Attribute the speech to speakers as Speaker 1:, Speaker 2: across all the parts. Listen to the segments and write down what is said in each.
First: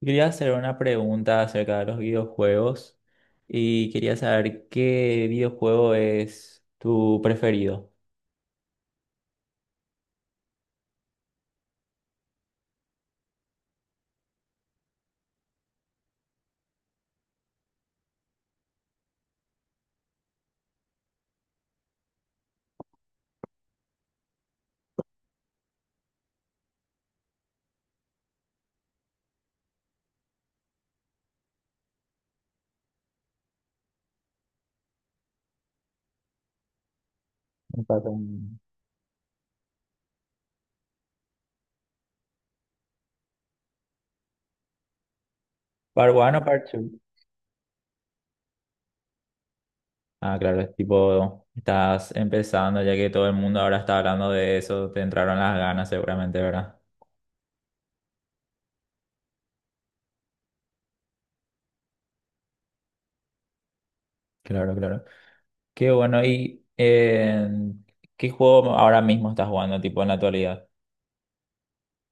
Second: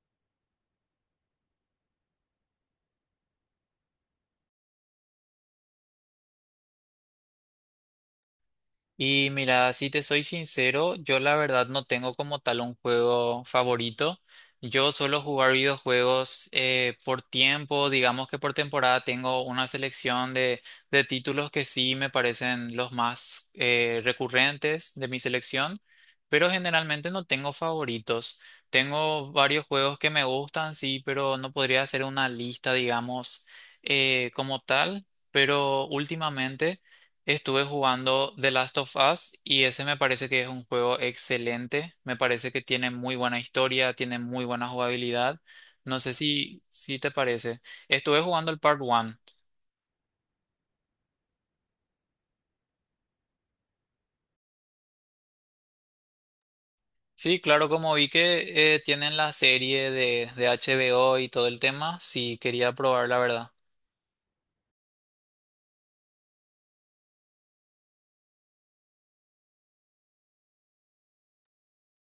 Speaker 1: Quería hacer una pregunta acerca de los videojuegos y quería saber qué videojuego es tu preferido.
Speaker 2: Y mira, si te soy sincero, yo la verdad no tengo como tal un juego favorito. Yo suelo jugar videojuegos por tiempo, digamos que por temporada tengo una selección de títulos que sí me parecen los más recurrentes de mi selección, pero generalmente no tengo favoritos. Tengo varios juegos que me gustan, sí, pero no podría hacer una lista, digamos, como tal, pero últimamente, estuve
Speaker 1: Un par
Speaker 2: jugando The
Speaker 1: un-
Speaker 2: Last of Us y ese me parece que es un juego excelente. Me parece que tiene muy buena historia, tiene muy buena jugabilidad. No sé
Speaker 1: Part one o
Speaker 2: si,
Speaker 1: part
Speaker 2: si
Speaker 1: two?
Speaker 2: te parece. Estuve jugando el Part 1.
Speaker 1: Ah, claro, es tipo, estás empezando, ya que todo el mundo ahora está hablando de eso, te entraron las ganas seguramente, ¿verdad?
Speaker 2: Sí, claro, como vi que tienen la serie de HBO y todo el tema, sí quería probar la verdad.
Speaker 1: Claro, claro. Qué bueno. Qué juego ahora mismo estás jugando, tipo, en la actualidad?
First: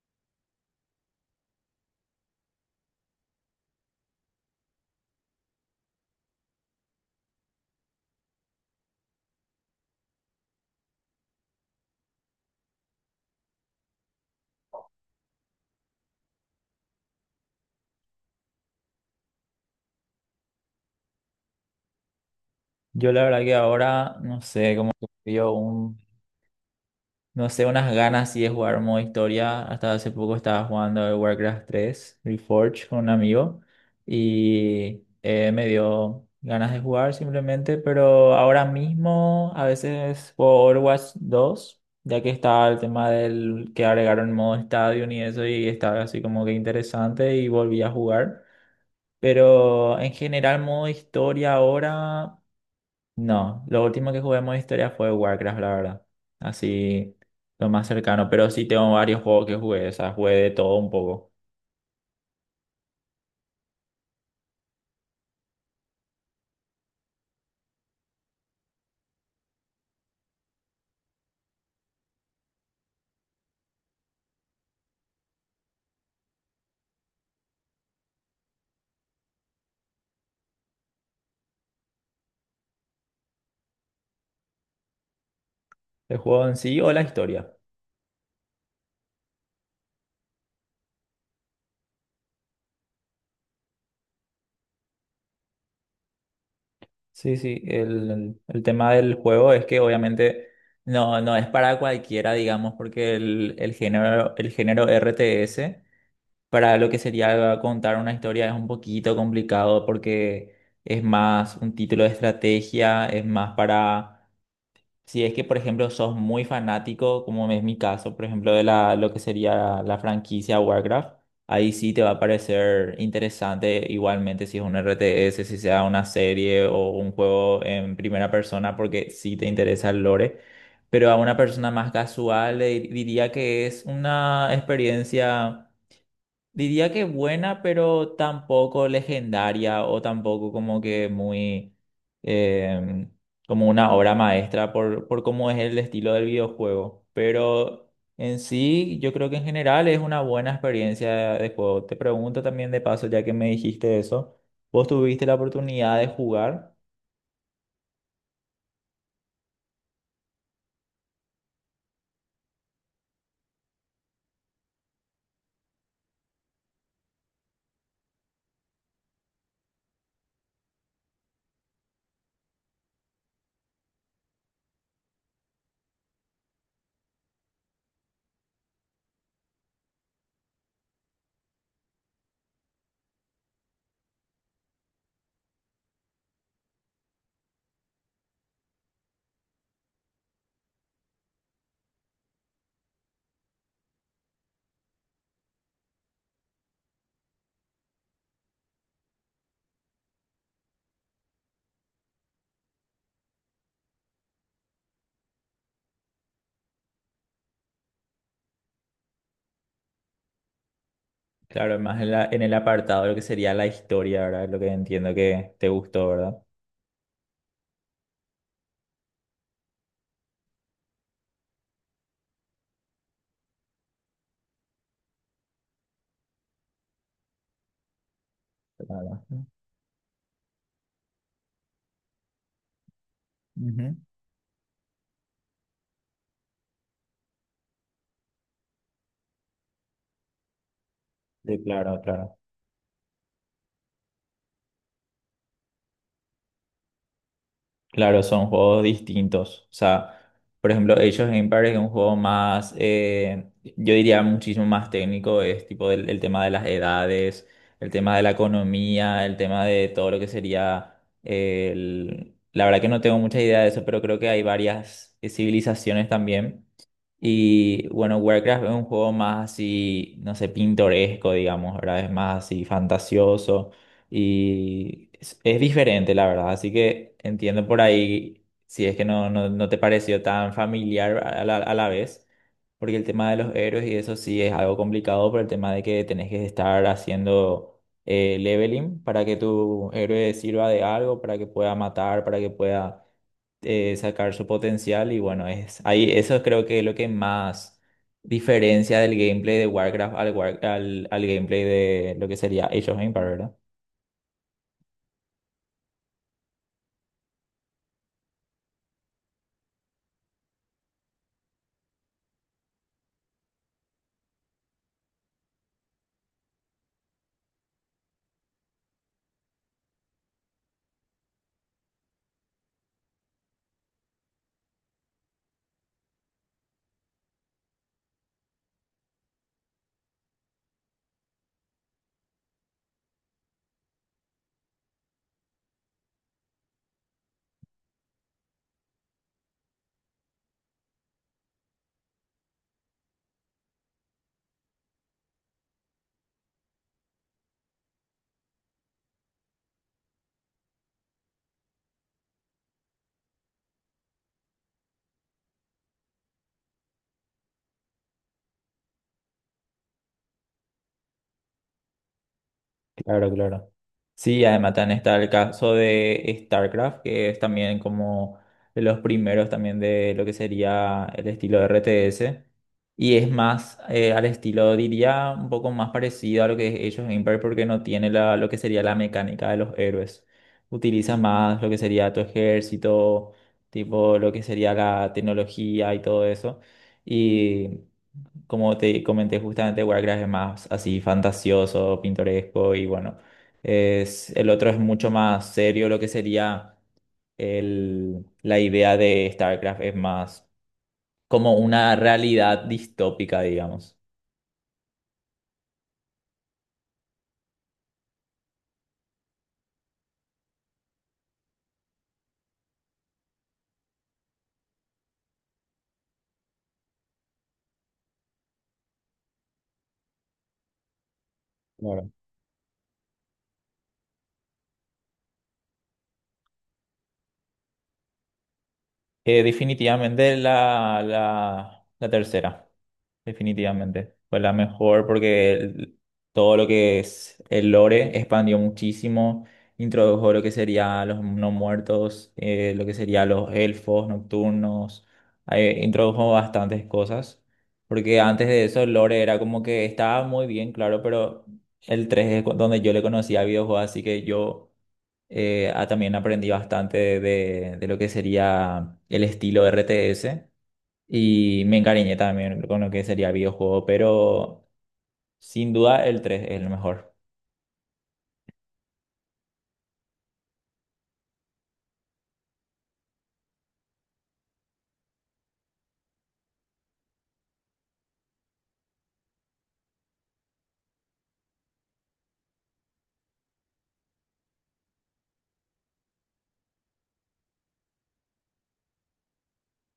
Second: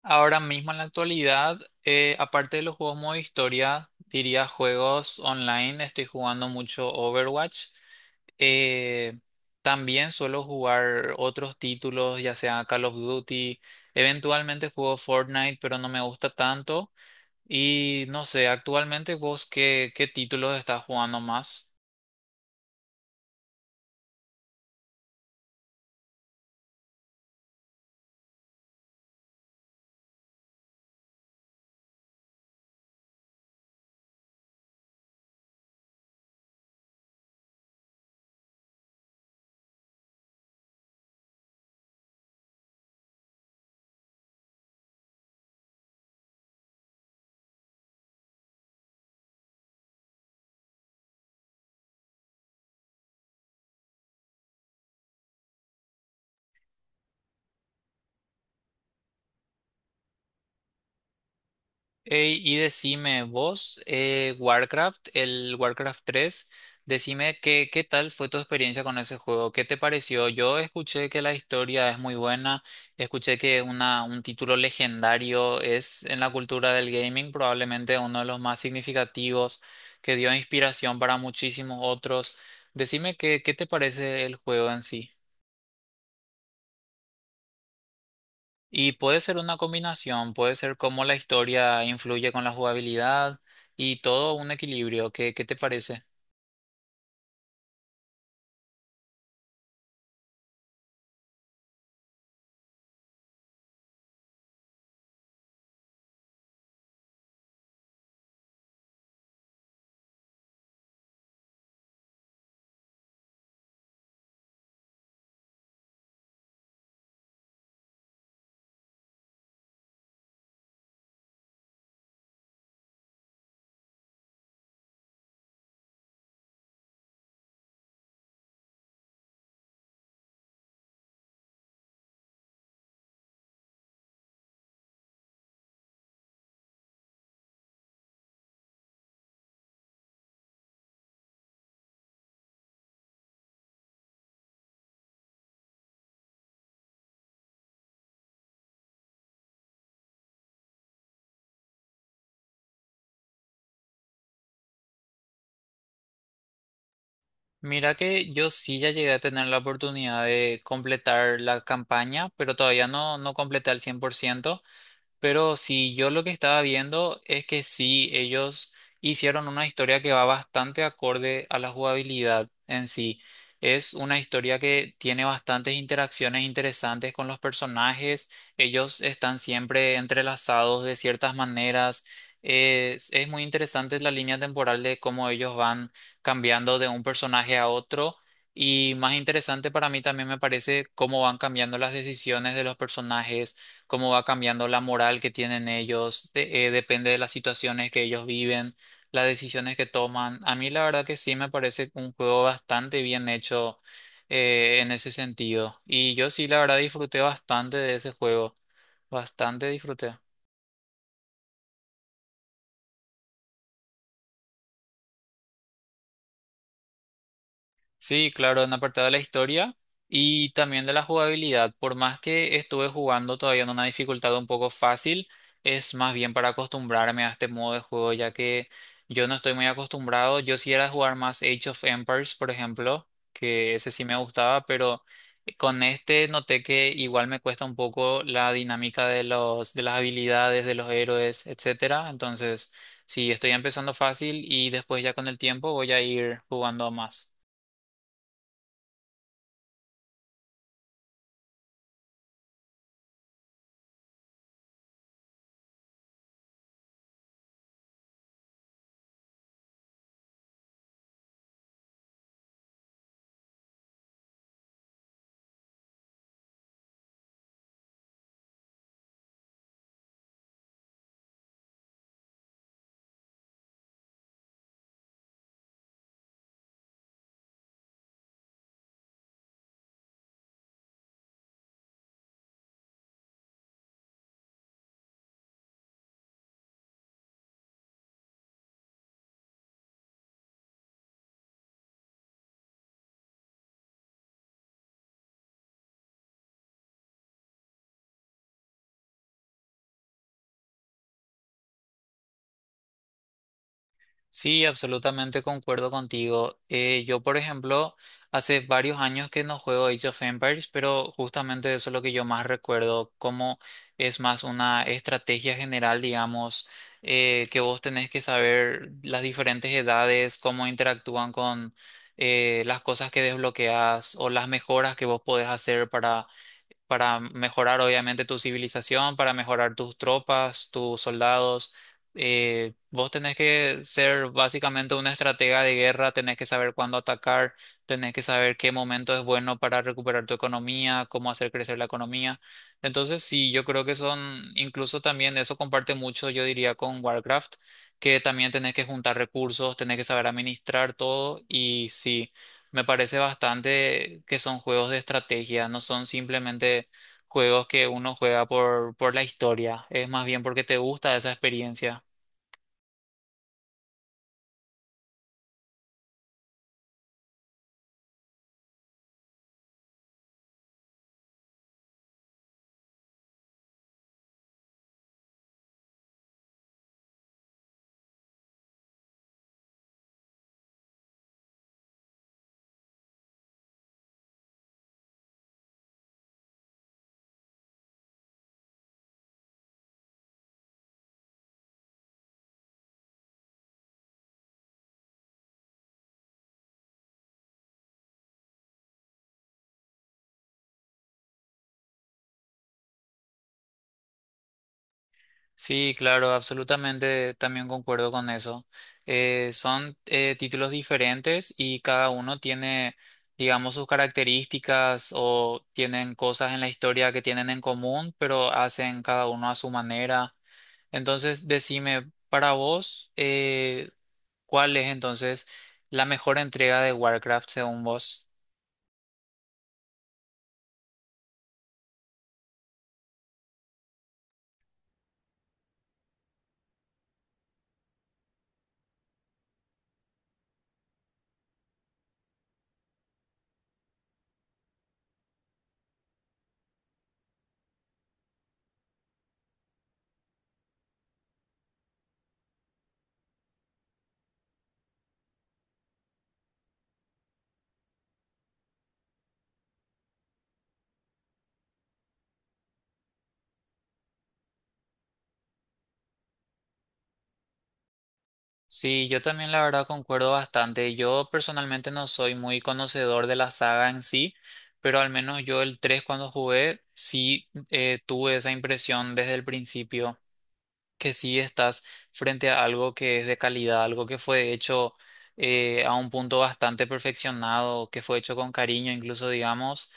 Speaker 2: Ahora mismo en la actualidad, aparte de los juegos modo historia, diría juegos online, estoy jugando mucho Overwatch. Eh, También suelo jugar otros títulos, ya sea Call of Duty. Eventualmente juego Fortnite, pero no me gusta tanto. Y no sé, actualmente vos qué títulos estás jugando más?
Speaker 1: Yo la verdad que ahora, no sé, como que veo un no sé, unas ganas sí de jugar modo historia. Hasta hace poco estaba jugando el Warcraft 3 Reforged con un amigo y me dio ganas de jugar simplemente, pero ahora mismo a veces juego Overwatch 2, ya que está el tema del que agregaron modo estadio y eso y estaba así como que interesante y volví a jugar. Pero en general modo historia ahora no, lo último que jugué en modo historia fue Warcraft, la verdad. Así, lo más cercano. Pero sí tengo varios juegos que jugué, o sea, jugué de todo un poco.
Speaker 2: Ey, y decime vos, Warcraft, el Warcraft tres, decime qué tal fue tu experiencia con ese juego, qué te pareció. Yo escuché que la historia es muy buena, escuché que es una, un título legendario es en la cultura del gaming probablemente uno de los más significativos, que dio inspiración para muchísimos otros. Decime qué te parece el juego en sí.
Speaker 1: El juego en sí o la historia.
Speaker 2: Y puede ser una combinación, puede ser cómo la historia influye con la jugabilidad y todo un equilibrio. ¿Qué, qué te parece?
Speaker 1: Sí, sí, el tema del juego es que obviamente no, no es para cualquiera, digamos, porque el género, el género RTS, para lo que sería contar una historia, es un poquito complicado porque es más un título de estrategia, es más para si es que, por ejemplo, sos muy fanático, como es mi caso, por ejemplo, de la, lo que sería la franquicia Warcraft, ahí sí te va a parecer interesante igualmente si es un RTS, si sea una serie o un juego en primera persona, porque sí te interesa el lore. Pero a una persona más casual le diría que es una experiencia, diría que buena, pero tampoco legendaria o tampoco como que muy eh, como una obra maestra por cómo es el estilo del videojuego. Pero en sí, yo creo que en general es una buena experiencia de juego. Te pregunto también de paso, ya que me dijiste eso, ¿vos tuviste la oportunidad de jugar?
Speaker 2: Mira que yo sí ya llegué a tener la oportunidad de completar la campaña, pero todavía no, no completé al 100%. Pero si yo lo que estaba viendo es que sí, ellos hicieron una historia que va bastante acorde a la jugabilidad en sí. Es una historia que tiene bastantes interacciones interesantes con los personajes. Ellos están siempre entrelazados de ciertas maneras. Es muy interesante la línea temporal de cómo ellos van cambiando de un personaje a otro. Y más interesante para mí también me parece cómo van cambiando las decisiones de los personajes, cómo va cambiando la moral que tienen ellos, depende de las situaciones que ellos viven, las decisiones que toman. A mí la verdad que sí me parece un juego bastante bien hecho en ese sentido. Y yo sí la verdad disfruté bastante de ese juego, bastante disfruté.
Speaker 1: Claro, más en en el apartado de lo que sería la historia, ¿verdad? Lo que entiendo que te gustó, ¿verdad?
Speaker 2: Sí, claro, en apartado de la historia y también de la jugabilidad. Por más que estuve jugando todavía en una dificultad un poco fácil, es más bien para acostumbrarme a este modo de juego, ya que
Speaker 1: Claro.
Speaker 2: yo no estoy muy acostumbrado. Yo sí era de jugar más Age of Empires, por ejemplo, que ese
Speaker 1: Ujú.
Speaker 2: sí me gustaba, pero con este noté que igual me cuesta un poco la dinámica de de las habilidades, de los héroes,
Speaker 1: Sí, claro,
Speaker 2: etcétera.
Speaker 1: claro.
Speaker 2: Entonces, sí, estoy empezando fácil y después ya con el tiempo voy a ir jugando más.
Speaker 1: Claro, son juegos distintos. O sea, por ejemplo, Age of Empires es un juego más, yo diría muchísimo más técnico, es tipo el tema de las edades, el tema de la economía, el tema de todo lo que sería el... La verdad que no tengo mucha idea de eso, pero creo que hay varias civilizaciones también. Y bueno, Warcraft es un juego más así, no sé, pintoresco, digamos, ¿verdad? Es más así fantasioso y es diferente, la verdad. Así que entiendo por ahí si es que no te pareció tan familiar a a la vez, porque el tema de los héroes y eso sí es algo complicado por el tema de que tenés que estar haciendo leveling para que tu héroe sirva de algo, para que pueda matar, para que pueda sacar su potencial y bueno, es ahí eso creo que es lo que más diferencia del gameplay de Warcraft al gameplay de lo que sería Age of Empires, ¿verdad?
Speaker 2: Sí, absolutamente concuerdo contigo. Yo, por ejemplo, hace varios años que no juego Age of Empires, pero justamente eso es lo que yo más recuerdo, como es más una estrategia general, digamos, que vos tenés que saber las diferentes edades, cómo interactúan con las cosas que desbloqueas o las mejoras que vos podés hacer para mejorar obviamente tu civilización, para mejorar tus tropas, tus soldados. Vos tenés que ser básicamente una estratega de guerra, tenés que saber cuándo atacar, tenés que saber qué momento es bueno para recuperar tu economía, cómo hacer crecer la economía. Entonces, sí, yo creo que son, incluso también eso comparte mucho, yo diría, con Warcraft, que también tenés que juntar recursos, tenés que saber administrar todo y sí. Me parece bastante que son juegos de estrategia, no son simplemente juegos que uno juega por la historia, es más bien porque te gusta esa experiencia.
Speaker 1: Claro, claro. Sí, además también está el caso de StarCraft, que es también como de los primeros también de lo que sería el estilo de RTS. Y es más al estilo, diría, un poco más parecido a lo que es Age of Empires porque no tiene lo que sería la mecánica de los héroes. Utiliza más lo que sería tu ejército, tipo lo que sería la tecnología y todo eso. Y como te comenté, justamente Warcraft es más así fantasioso, pintoresco y bueno, el otro es mucho más serio, lo que sería la idea de StarCraft es más como una realidad distópica, digamos.
Speaker 2: Sí, claro, absolutamente también concuerdo con eso. Son títulos diferentes y cada uno tiene, digamos, sus características o tienen cosas en la historia que tienen en común, pero hacen cada uno a su manera. Entonces, decime,
Speaker 1: Claro.
Speaker 2: para vos, ¿cuál es entonces la mejor entrega de Warcraft según vos?
Speaker 1: Definitivamente la tercera. Definitivamente. Fue la mejor porque todo lo que es el lore expandió muchísimo, introdujo lo que sería los no muertos, lo que sería los elfos nocturnos, introdujo bastantes cosas, porque antes de eso el lore era como que estaba muy bien, claro, pero el 3 es donde yo le conocía al videojuego, así que yo también aprendí bastante de lo que sería el estilo RTS. Y me encariñé también con lo que sería videojuego, pero sin duda el 3 es el mejor.
Speaker 2: Sí, yo también la verdad concuerdo bastante. Yo personalmente no soy muy conocedor de la saga en sí, pero al menos yo el 3 cuando jugué sí tuve esa impresión desde el principio, que sí estás frente a algo que es de calidad, algo que fue hecho a un punto bastante perfeccionado, que fue hecho con cariño incluso, digamos.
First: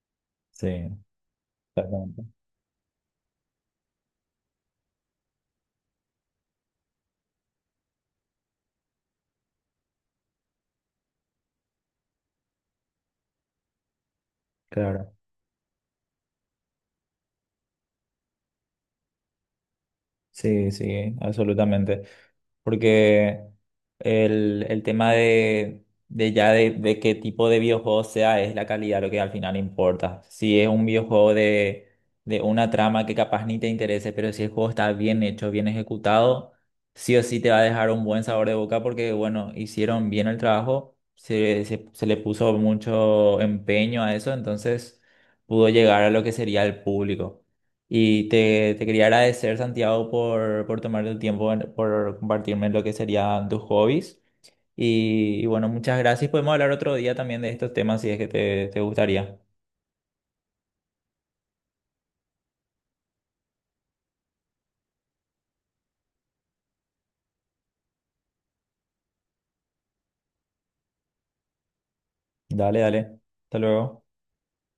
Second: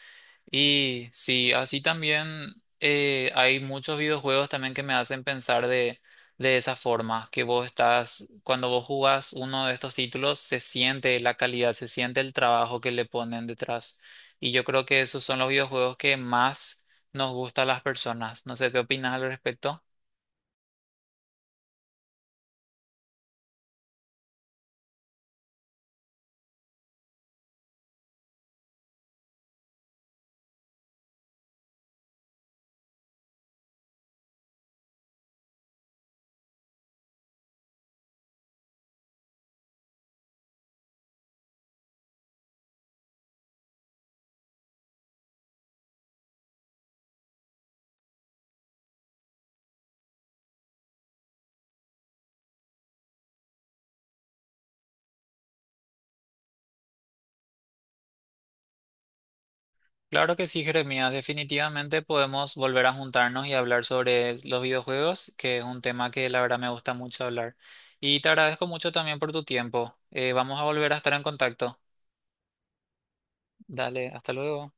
Speaker 1: Sí,
Speaker 2: Y sí, así
Speaker 1: exactamente.
Speaker 2: también hay muchos videojuegos también que me hacen pensar de esa forma, que vos estás, cuando vos jugás uno de estos títulos, se siente la calidad, se siente el trabajo que le ponen detrás. Y yo creo que
Speaker 1: Claro.
Speaker 2: esos son los videojuegos que más nos gustan a las personas. No sé qué opinas al respecto.
Speaker 1: Sí, sí, absolutamente. Porque el tema de qué tipo de videojuego sea es la calidad lo que al final importa. Si es un videojuego de una trama que capaz ni te interese, pero si el juego está bien hecho, bien ejecutado, sí o sí te va a dejar un buen sabor de boca porque, bueno, hicieron bien el trabajo, se le puso mucho empeño a eso, entonces pudo llegar a lo que sería el público. Y te quería agradecer, Santiago, por tomarte el tiempo, por compartirme lo que serían tus hobbies. Y bueno, muchas gracias. Podemos hablar otro día también de estos temas si es que te gustaría.
Speaker 2: Claro que sí, Jeremías. Definitivamente podemos volver a juntarnos y hablar sobre los videojuegos, que es un tema que la verdad me gusta mucho hablar. Y te agradezco mucho también por tu tiempo. Vamos a volver a estar en contacto.
Speaker 1: Dale, dale. Hasta luego.
Speaker 2: Dale, hasta luego.